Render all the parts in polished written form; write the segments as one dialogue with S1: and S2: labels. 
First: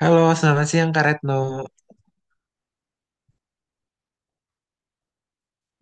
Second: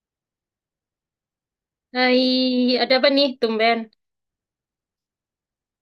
S1: Halo, selamat siang Kak Retno.
S2: Hai, ada apa nih, tumben?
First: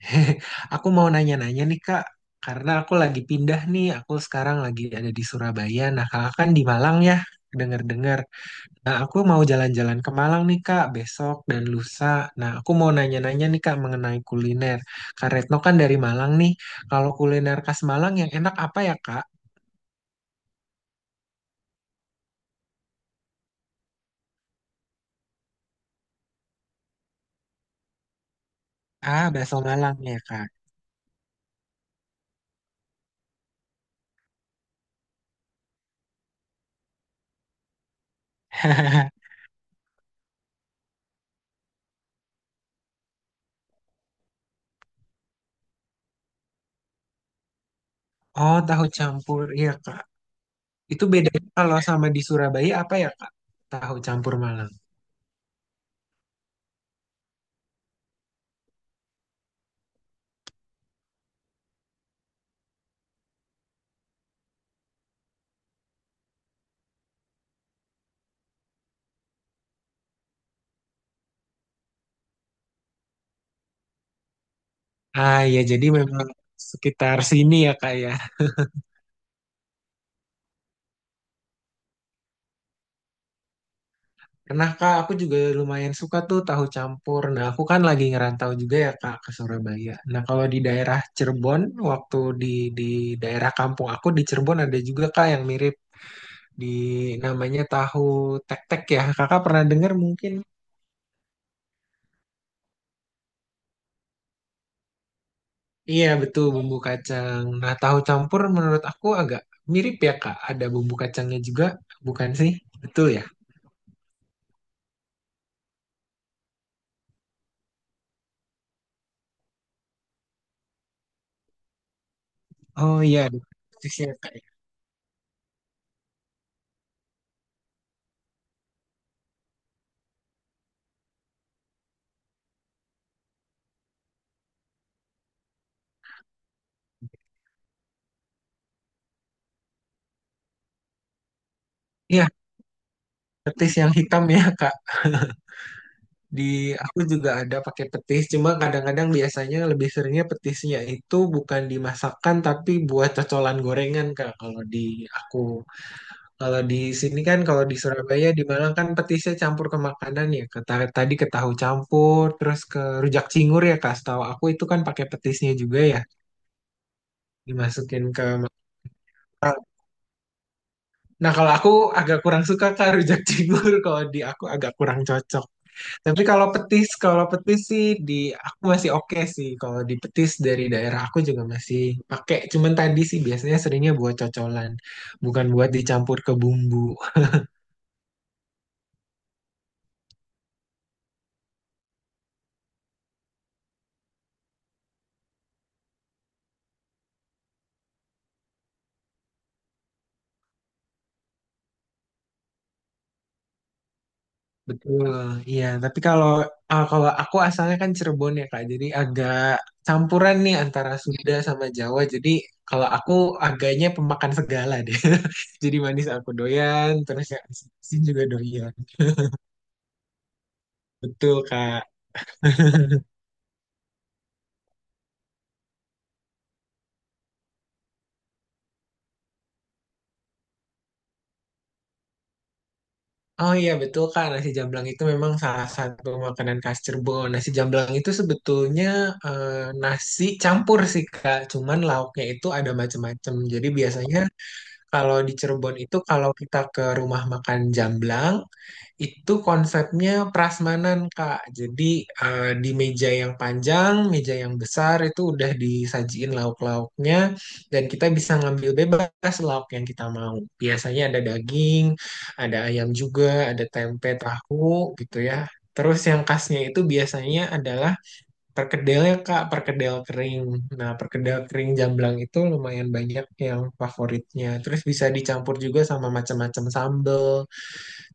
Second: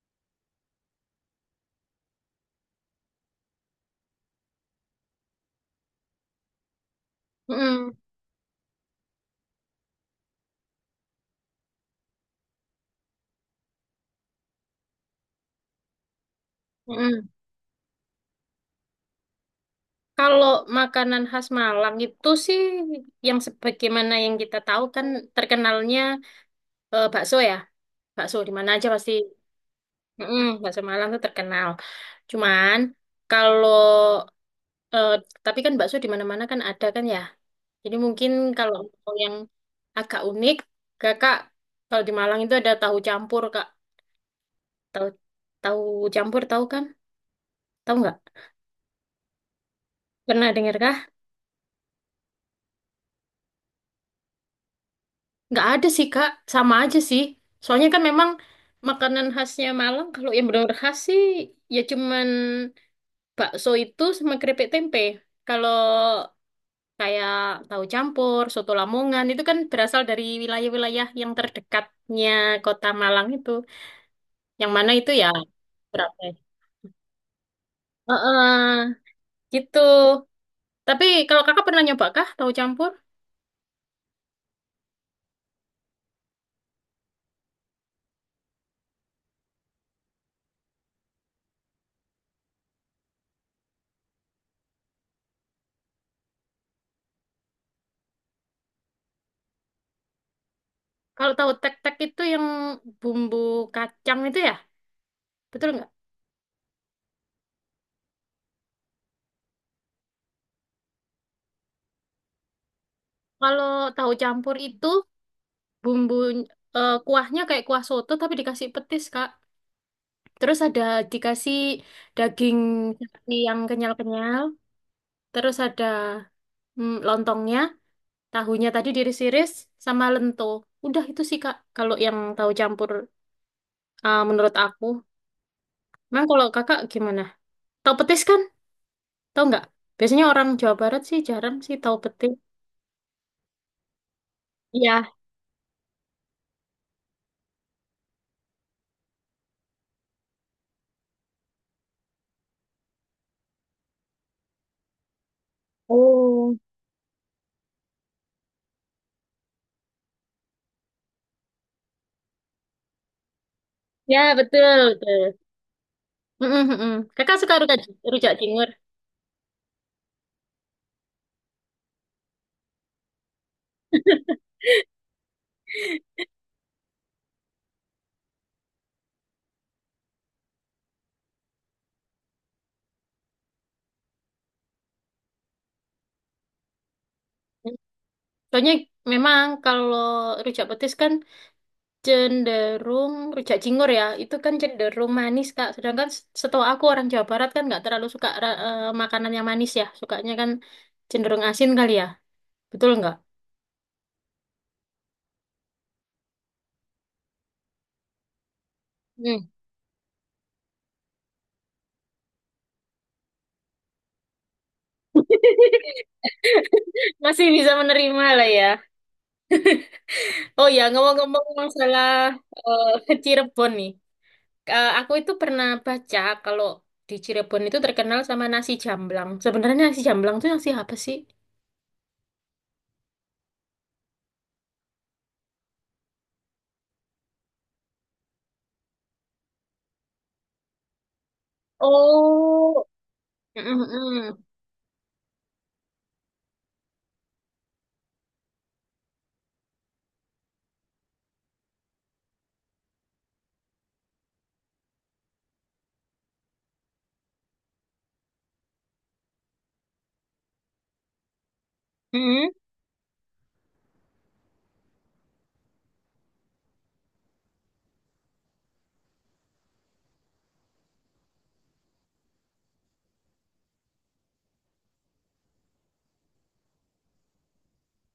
S1: Aku mau nanya-nanya nih Kak, karena aku lagi pindah nih, aku sekarang lagi ada di Surabaya. Nah, Kakak kan di Malang ya,
S2: Mm-mm,
S1: dengar-dengar. Nah, aku mau jalan-jalan ke Malang nih Kak, besok dan lusa. Nah, aku mau nanya-nanya nih Kak mengenai kuliner. Kak Retno kan dari Malang nih, kalau
S2: mm-mm.
S1: kuliner khas Malang yang enak apa ya Kak?
S2: Kalau makanan khas Malang itu sih yang sebagaimana yang kita tahu kan terkenalnya bakso ya. Bakso di mana aja pasti.
S1: Ah, bakso Malang ya
S2: Mm-mm,
S1: Kak.
S2: bakso Malang tuh terkenal. Cuman kalau eh, tapi kan bakso di mana-mana kan ada kan ya. Jadi mungkin kalau mau yang agak unik, Kakak kalau di Malang itu ada tahu campur, Kak. Tahu tahu campur tahu kan? Tahu nggak?
S1: Oh, tahu campur, iya Kak.
S2: Pernah dengar kah?
S1: Itu bedanya kalau sama di Surabaya apa ya Kak? Tahu campur Malang.
S2: Nggak ada sih Kak, sama aja sih. Soalnya kan memang makanan khasnya Malang, kalau yang benar-benar khas sih ya cuman bakso itu sama keripik tempe. Kalau kayak tahu campur, soto Lamongan itu kan berasal dari wilayah-wilayah yang terdekatnya kota Malang itu. Yang mana itu ya
S1: Ah ya jadi
S2: berapa?
S1: memang
S2: Ya?
S1: sekitar sini ya kak ya.
S2: Heeh, gitu. Tapi kalau kakak pernah nyoba kah tahu campur?
S1: Karena kak aku juga lumayan suka tuh tahu campur. Nah aku kan lagi ngerantau juga ya kak ke Surabaya. Nah kalau di daerah Cirebon waktu di daerah kampung aku di Cirebon ada juga kak yang mirip di namanya tahu tek-tek ya. Kakak pernah dengar mungkin?
S2: Kalau tahu tek-tek itu yang bumbu kacang itu ya, betul nggak?
S1: Iya betul bumbu kacang. Nah tahu campur menurut aku agak mirip ya kak. Ada bumbu kacangnya juga bukan sih? Betul ya?
S2: Kalau tahu campur itu bumbu kuahnya kayak kuah soto tapi dikasih petis Kak. Terus ada dikasih daging
S1: Oh iya,
S2: sapi
S1: ada
S2: yang
S1: sisnya,
S2: kenyal-kenyal.
S1: Kak.
S2: Terus ada lontongnya, tahunya tadi diiris-iris sama lento. Udah itu sih Kak. Kalau yang tahu campur menurut aku. Memang kalau Kakak gimana? Tahu petis kan? Tahu nggak? Biasanya orang Jawa Barat sih jarang sih tahu
S1: Iya,
S2: petis.
S1: petis yang hitam ya, Kak.
S2: Iya.
S1: Di aku juga ada pakai petis, cuma kadang-kadang biasanya lebih seringnya petisnya itu bukan dimasakkan tapi buat cocolan gorengan, Kak. Kalau di aku,
S2: Oh.
S1: kalau di sini kan kalau di Surabaya di Malang kan petisnya campur ke makanan ya. Ke, tadi ke tahu campur, terus ke rujak cingur ya, Kak. Setahu
S2: Ya,
S1: aku
S2: betul
S1: itu kan pakai
S2: betul.
S1: petisnya juga ya,
S2: Mm, mm, mm, mm. Kakak suka rujak,
S1: dimasukin ke
S2: rujak
S1: makanan.
S2: cingur.
S1: Nah, kalau aku agak kurang suka Kak rujak cingur, kalau di aku agak kurang cocok. Tapi kalau petis sih di aku masih oke sih. Kalau di petis dari daerah aku juga masih pakai. Cuman tadi sih biasanya seringnya buat cocolan, bukan buat dicampur ke bumbu.
S2: Soalnya memang kalau rujak petis kan cenderung rujak cingur ya, itu kan cenderung manis Kak. Sedangkan setahu aku orang Jawa Barat kan nggak terlalu suka makanan yang manis ya, sukanya kan cenderung asin kali ya, betul nggak?
S1: Betul. Iya, tapi kalau kalau aku asalnya kan Cirebon ya Kak. Jadi agak
S2: Hmm.
S1: campuran nih antara Sunda sama Jawa. Jadi kalau aku agaknya pemakan segala deh. Jadi manis aku doyan, terus yang
S2: Masih bisa
S1: asin juga
S2: menerima lah ya.
S1: doyan.
S2: Oh ya,
S1: Betul,
S2: ngomong-ngomong
S1: Kak.
S2: masalah Cirebon nih. Eh, aku itu pernah baca kalau di Cirebon itu terkenal sama nasi jamblang. Sebenarnya nasi jamblang itu nasi apa sih?
S1: Oh iya betul Kak, nasi jamblang itu memang salah satu makanan khas Cirebon. Nasi jamblang itu sebetulnya eh, nasi campur sih Kak, cuman lauknya itu ada
S2: Oh.
S1: macam-macam.
S2: Mm,
S1: Jadi biasanya
S2: mm,
S1: kalau di Cirebon itu kalau kita ke rumah makan jamblang, itu konsepnya prasmanan, Kak. Jadi di meja yang panjang, meja yang besar itu udah disajiin lauk-lauknya dan kita bisa ngambil bebas lauk yang kita mau. Biasanya ada daging,
S2: mm,
S1: ada ayam juga, ada tempe, tahu gitu ya. Terus yang khasnya itu biasanya adalah perkedelnya, Kak, perkedel kering. Nah, perkedel kering jamblang itu lumayan banyak yang favoritnya. Terus bisa dicampur juga sama macam-macam sambel,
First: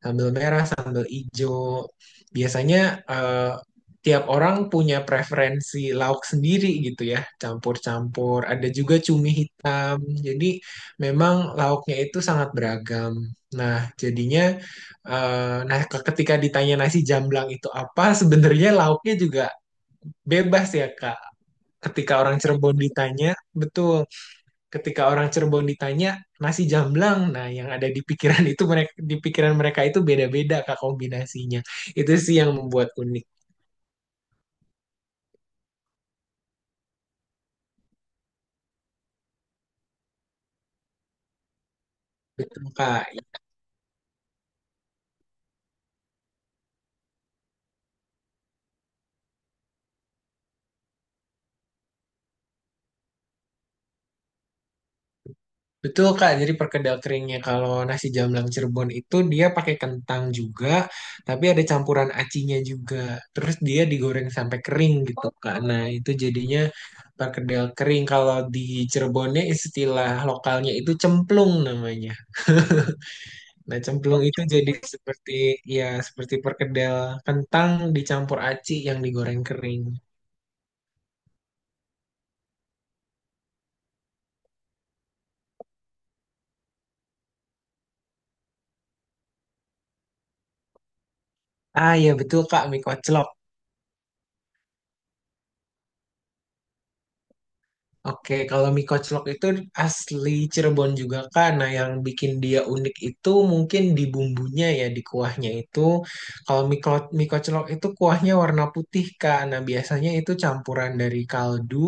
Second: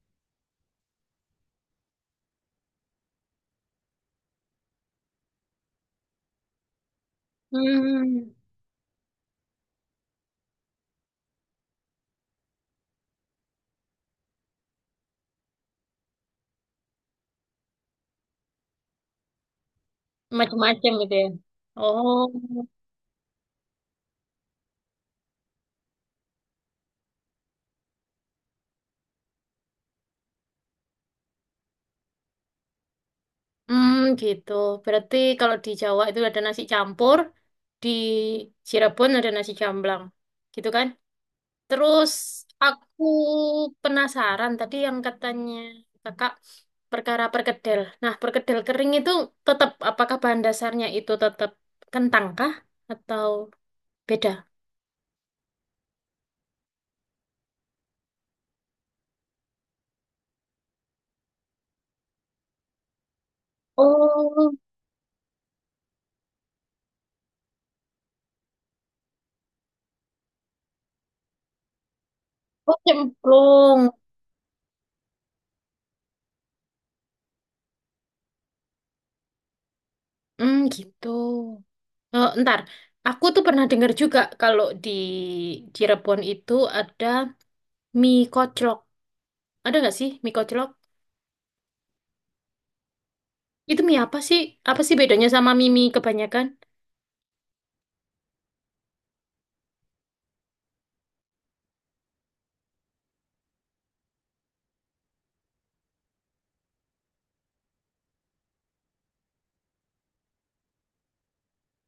S1: sambal merah, sambal hijau. Biasanya eh, tiap orang punya preferensi lauk sendiri gitu ya,
S2: mm.
S1: campur-campur. Ada juga cumi hitam. Jadi memang lauknya itu sangat beragam. Nah, jadinya eh, nah ketika ditanya nasi jamblang itu apa, sebenarnya lauknya juga bebas ya,
S2: Macam-macam gitu
S1: Kak.
S2: ya.
S1: Ketika
S2: Oh,
S1: orang Cirebon ditanya, betul, ketika orang Cirebon ditanya nasi jamblang, nah yang ada di pikiran itu mereka, di pikiran mereka itu beda-beda Kak kombinasinya. Itu sih yang membuat unik.
S2: hmm, gitu. Berarti kalau di Jawa itu ada nasi campur, di Cirebon ada nasi jamblang, gitu kan? Terus
S1: Betul
S2: aku
S1: Kak.
S2: penasaran tadi yang katanya kakak perkara perkedel. Nah, perkedel kering itu tetap apakah bahan dasarnya itu tetap kentang kah atau beda?
S1: Betul Kak. Jadi perkedel keringnya kalau nasi jamblang Cirebon itu dia pakai kentang juga, tapi ada campuran acinya juga. Terus dia digoreng
S2: Oh,
S1: sampai kering gitu Kak. Nah, itu jadinya perkedel kering kalau di Cirebonnya istilah lokalnya itu cemplung namanya.
S2: oh
S1: Nah,
S2: cemplung.
S1: cemplung itu jadi seperti ya seperti perkedel kentang dicampur aci yang digoreng kering.
S2: Hmm, gitu. Oh, ntar, aku tuh pernah dengar juga kalau di Cirebon itu ada mie koclok. Ada nggak sih mie koclok?
S1: Ah ya betul Kak, mie koclok.
S2: Itu mie apa sih? Apa sih bedanya sama mie mie kebanyakan?
S1: Oke, kalau mie koclok itu asli Cirebon juga Kak. Nah, yang bikin dia unik itu mungkin di bumbunya ya, di kuahnya itu. Kalau mie, mie koclok itu kuahnya warna putih Kak. Nah, biasanya itu campuran dari kaldu,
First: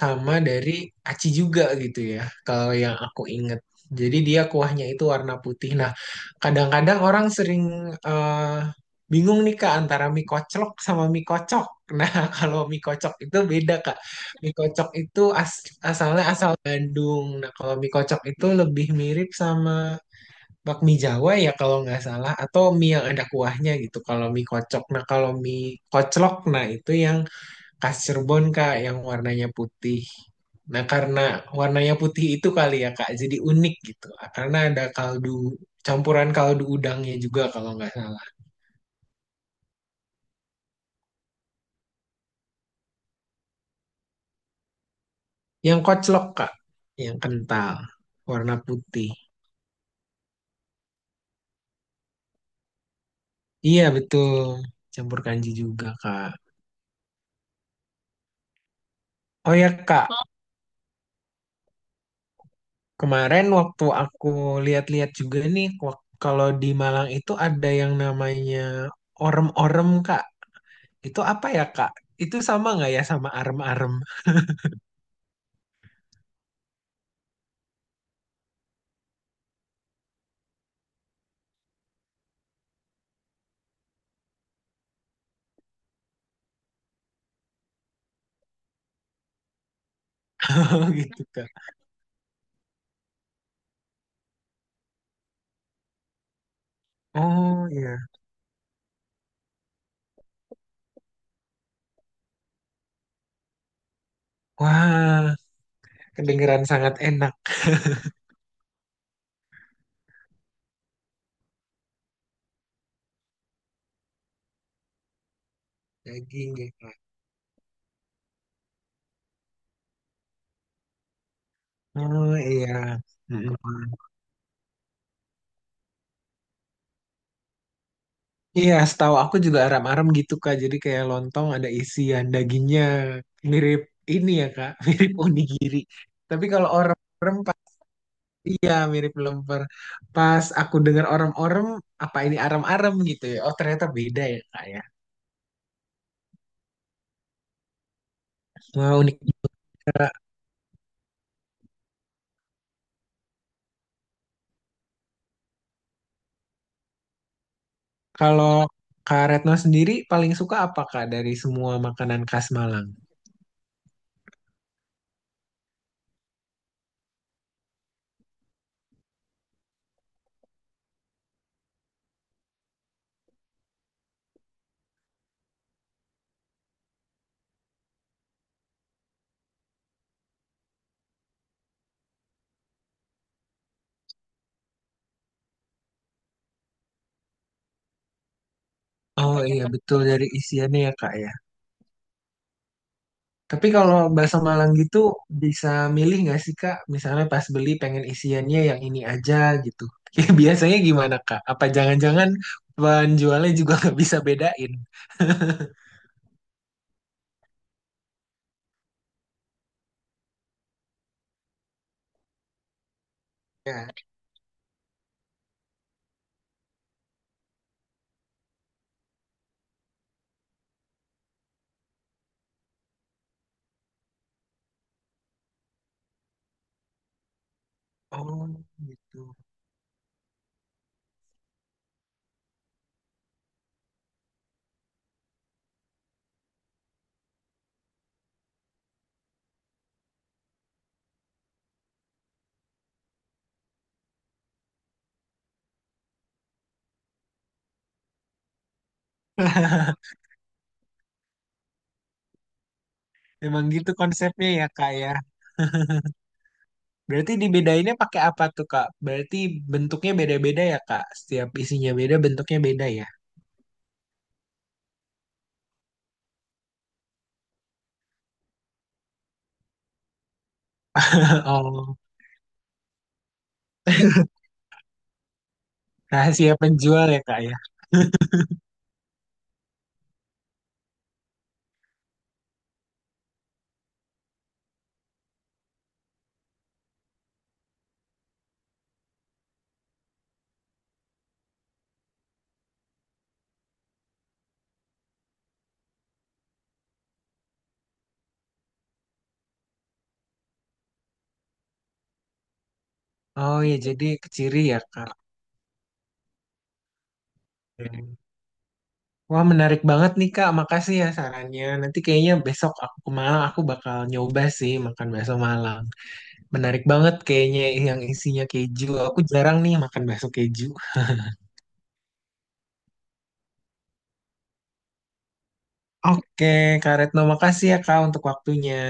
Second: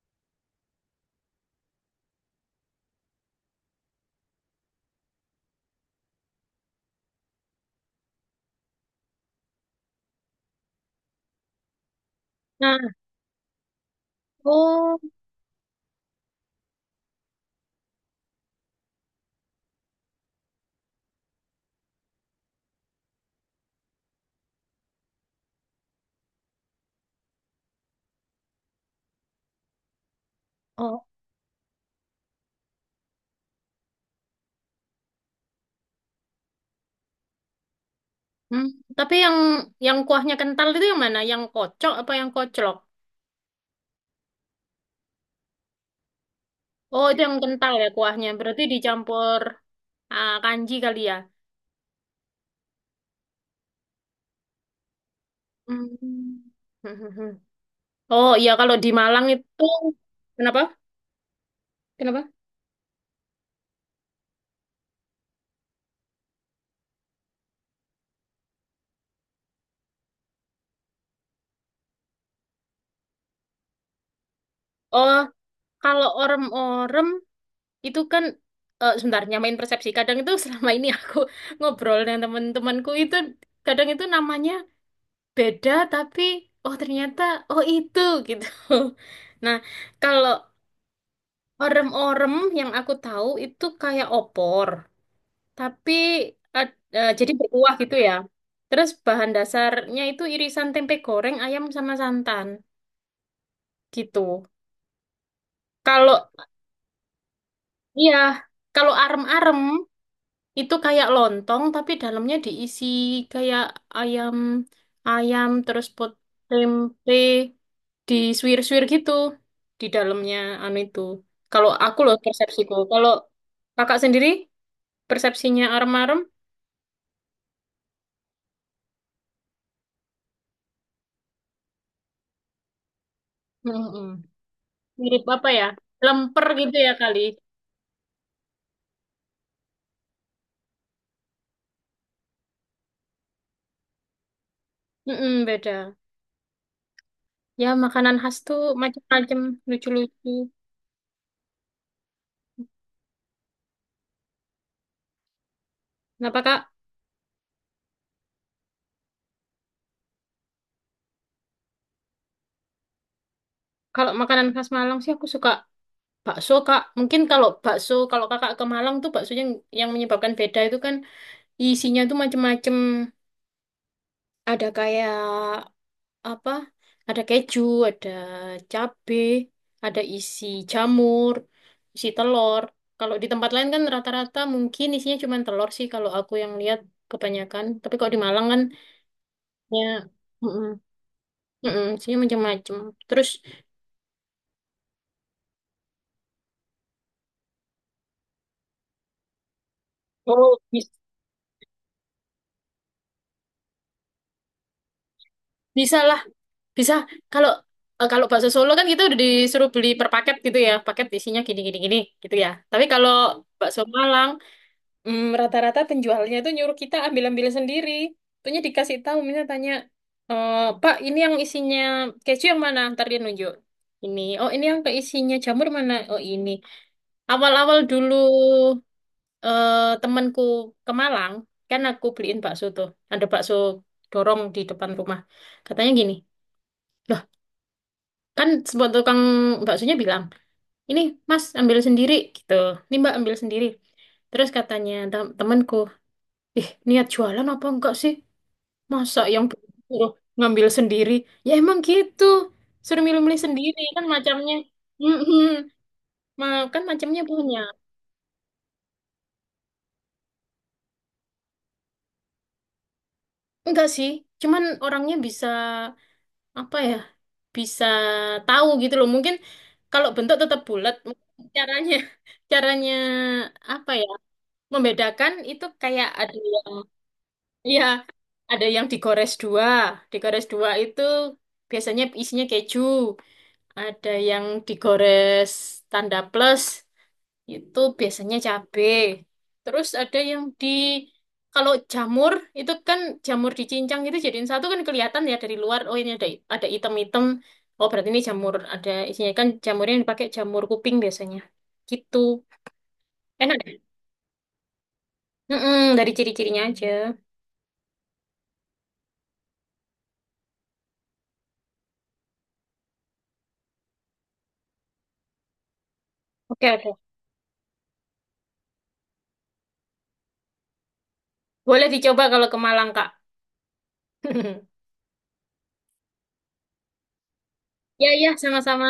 S1: sama dari aci juga gitu ya kalau yang aku inget, jadi dia kuahnya itu warna putih. Nah, kadang-kadang orang sering eh, bingung nih kak antara mie koclok sama mie kocok. Nah, kalau
S2: Nah,
S1: mie kocok itu beda kak, mie kocok
S2: oh,
S1: itu asalnya asal Bandung. Nah, kalau mie kocok itu lebih mirip sama bakmi Jawa ya kalau nggak salah, atau mie yang ada kuahnya gitu kalau mie kocok. Nah, kalau mie koclok, nah itu yang khas Cirebon Kak yang warnanya putih. Nah,
S2: oh,
S1: karena warnanya putih itu kali ya Kak, jadi unik gitu. Karena ada kaldu, campuran kaldu udangnya juga kalau nggak salah.
S2: hmm. Tapi yang kuahnya kental itu yang mana? Yang kocok apa yang koclok?
S1: Yang koclok Kak,
S2: Oh,
S1: yang
S2: itu yang kental
S1: kental,
S2: ya kuahnya.
S1: warna
S2: Berarti
S1: putih.
S2: dicampur ah, kanji kali ya.
S1: Iya betul, campur kanji juga Kak.
S2: Hmm. Oh iya, kalau di Malang
S1: Oh
S2: itu
S1: ya Kak,
S2: kenapa? Kenapa?
S1: kemarin waktu aku lihat-lihat juga nih, kalau di Malang itu ada yang namanya orem-orem Kak. Itu apa ya Kak? Itu sama nggak ya sama arem-arem
S2: Oh, kalau orem-orem itu kan sebentar nyamain persepsi kadang itu selama ini aku ngobrol dengan teman-temanku itu kadang itu namanya beda tapi oh ternyata oh itu gitu nah kalau
S1: gitu Kak?
S2: orem-orem yang aku tahu itu kayak opor tapi jadi
S1: Oh
S2: berkuah gitu
S1: iya.
S2: ya terus bahan dasarnya itu irisan tempe goreng ayam sama santan gitu
S1: Wah,
S2: kalau
S1: kedengeran sangat enak.
S2: iya kalau arem-arem itu kayak lontong tapi dalamnya diisi kayak ayam ayam terus pot
S1: Daging ya, Kak.
S2: tempe disuir-suir gitu di dalamnya anu itu. Kalau aku loh
S1: Oh
S2: persepsiku.
S1: iya.
S2: Kalau kakak
S1: Mm-mm.
S2: sendiri persepsinya arem-arem.
S1: Iya, setahu aku juga aram-aram gitu Kak. Jadi kayak lontong ada isian dagingnya mirip
S2: Mm-mm.
S1: ini ya Kak, mirip
S2: Mirip apa ya?
S1: onigiri. Tapi
S2: Lemper
S1: kalau
S2: gitu ya kali.
S1: orem-orem iya mirip lemper. Pas aku dengar orem-orem, apa ini aram-aram gitu ya? Oh, ternyata beda ya Kak ya.
S2: Mm-mm, beda. Ya makanan khas tuh
S1: Wah, unik.
S2: macam-macam lucu-lucu. Kenapa Kak?
S1: Kalau Kak Retno sendiri paling suka apa Kak dari semua makanan khas Malang?
S2: Kalau makanan khas Malang sih aku suka bakso Kak, mungkin kalau bakso kalau Kakak ke Malang tuh baksonya yang menyebabkan beda itu kan isinya tuh macem-macem. Ada kayak apa? Ada keju, ada cabe, ada isi jamur, isi telur. Kalau di tempat lain kan rata-rata mungkin isinya cuma telur sih kalau aku yang lihat kebanyakan. Tapi kalau di Malang kan
S1: Oh iya
S2: ya
S1: betul dari
S2: mm-mm,
S1: isiannya ya kak ya.
S2: mm-mm, isinya macem-macem. Terus
S1: Tapi kalau bahasa Malang gitu bisa milih nggak sih kak? Misalnya pas beli pengen isiannya yang ini aja gitu. Ya,
S2: oh,
S1: biasanya gimana kak? Apa jangan-jangan penjualnya juga nggak bisa bedain?
S2: bisa lah. Bisa kalau kalau bakso Solo kan kita udah disuruh beli per paket gitu ya, paket isinya gini gini gini gitu ya. Tapi kalau bakso
S1: Ya.
S2: Malang, hmm, rata-rata penjualnya itu nyuruh kita ambil-ambil sendiri. Tentunya dikasih tahu, misalnya tanya, "Eh, Pak, ini yang isinya keju yang mana?" Ntar dia nunjuk. "Ini, oh ini yang keisinya jamur mana? Oh ini." Awal-awal dulu
S1: Oh gitu.
S2: temanku ke Malang, kan aku beliin bakso tuh. Ada bakso dorong di depan rumah. Katanya gini. "Loh, kan semua tukang baksonya bilang ini mas ambil sendiri gitu ini mbak ambil sendiri," terus katanya temanku, "ih niat jualan apa enggak sih masa yang suruh ngambil sendiri." Ya emang gitu, suruh milih-milih
S1: Emang
S2: sendiri
S1: gitu
S2: kan
S1: konsepnya
S2: macamnya.
S1: ya kak ya.
S2: Mm-mm. Ma- kan macamnya
S1: Berarti
S2: punya
S1: dibedainnya pakai apa tuh kak? Berarti bentuknya beda-beda ya kak? Setiap isinya beda, bentuknya beda ya?
S2: enggak sih cuman orangnya bisa apa ya bisa tahu gitu loh mungkin kalau bentuk tetap bulat caranya
S1: Oh,
S2: caranya apa ya membedakan itu kayak ada
S1: rahasia
S2: yang
S1: penjual ya kak ya?
S2: ya ada yang digores dua. Digores dua itu biasanya isinya keju. Ada yang digores tanda plus itu biasanya cabe. Terus ada yang di kalau jamur itu kan jamur dicincang itu jadiin satu kan kelihatan ya dari luar. Oh ini ada item-item. Oh berarti ini jamur ada isinya kan jamurnya yang dipakai jamur kuping biasanya. Gitu.
S1: Oh
S2: Enak
S1: ya,
S2: deh.
S1: jadi ke ciri ya, Kak.
S2: Mm-mm, dari ciri-cirinya aja.
S1: Hmm. Wah, menarik banget nih, Kak. Makasih ya sarannya. Nanti kayaknya besok aku ke Malang, aku bakal nyoba sih makan bakso Malang.
S2: Oke,
S1: Menarik
S2: oke.
S1: banget kayaknya yang isinya keju. Aku jarang nih makan bakso keju.
S2: Boleh dicoba kalau ke Malang, Kak.
S1: Oke, Kak Retno, makasih ya, Kak,
S2: Ya,
S1: untuk
S2: ya,
S1: waktunya.
S2: sama-sama.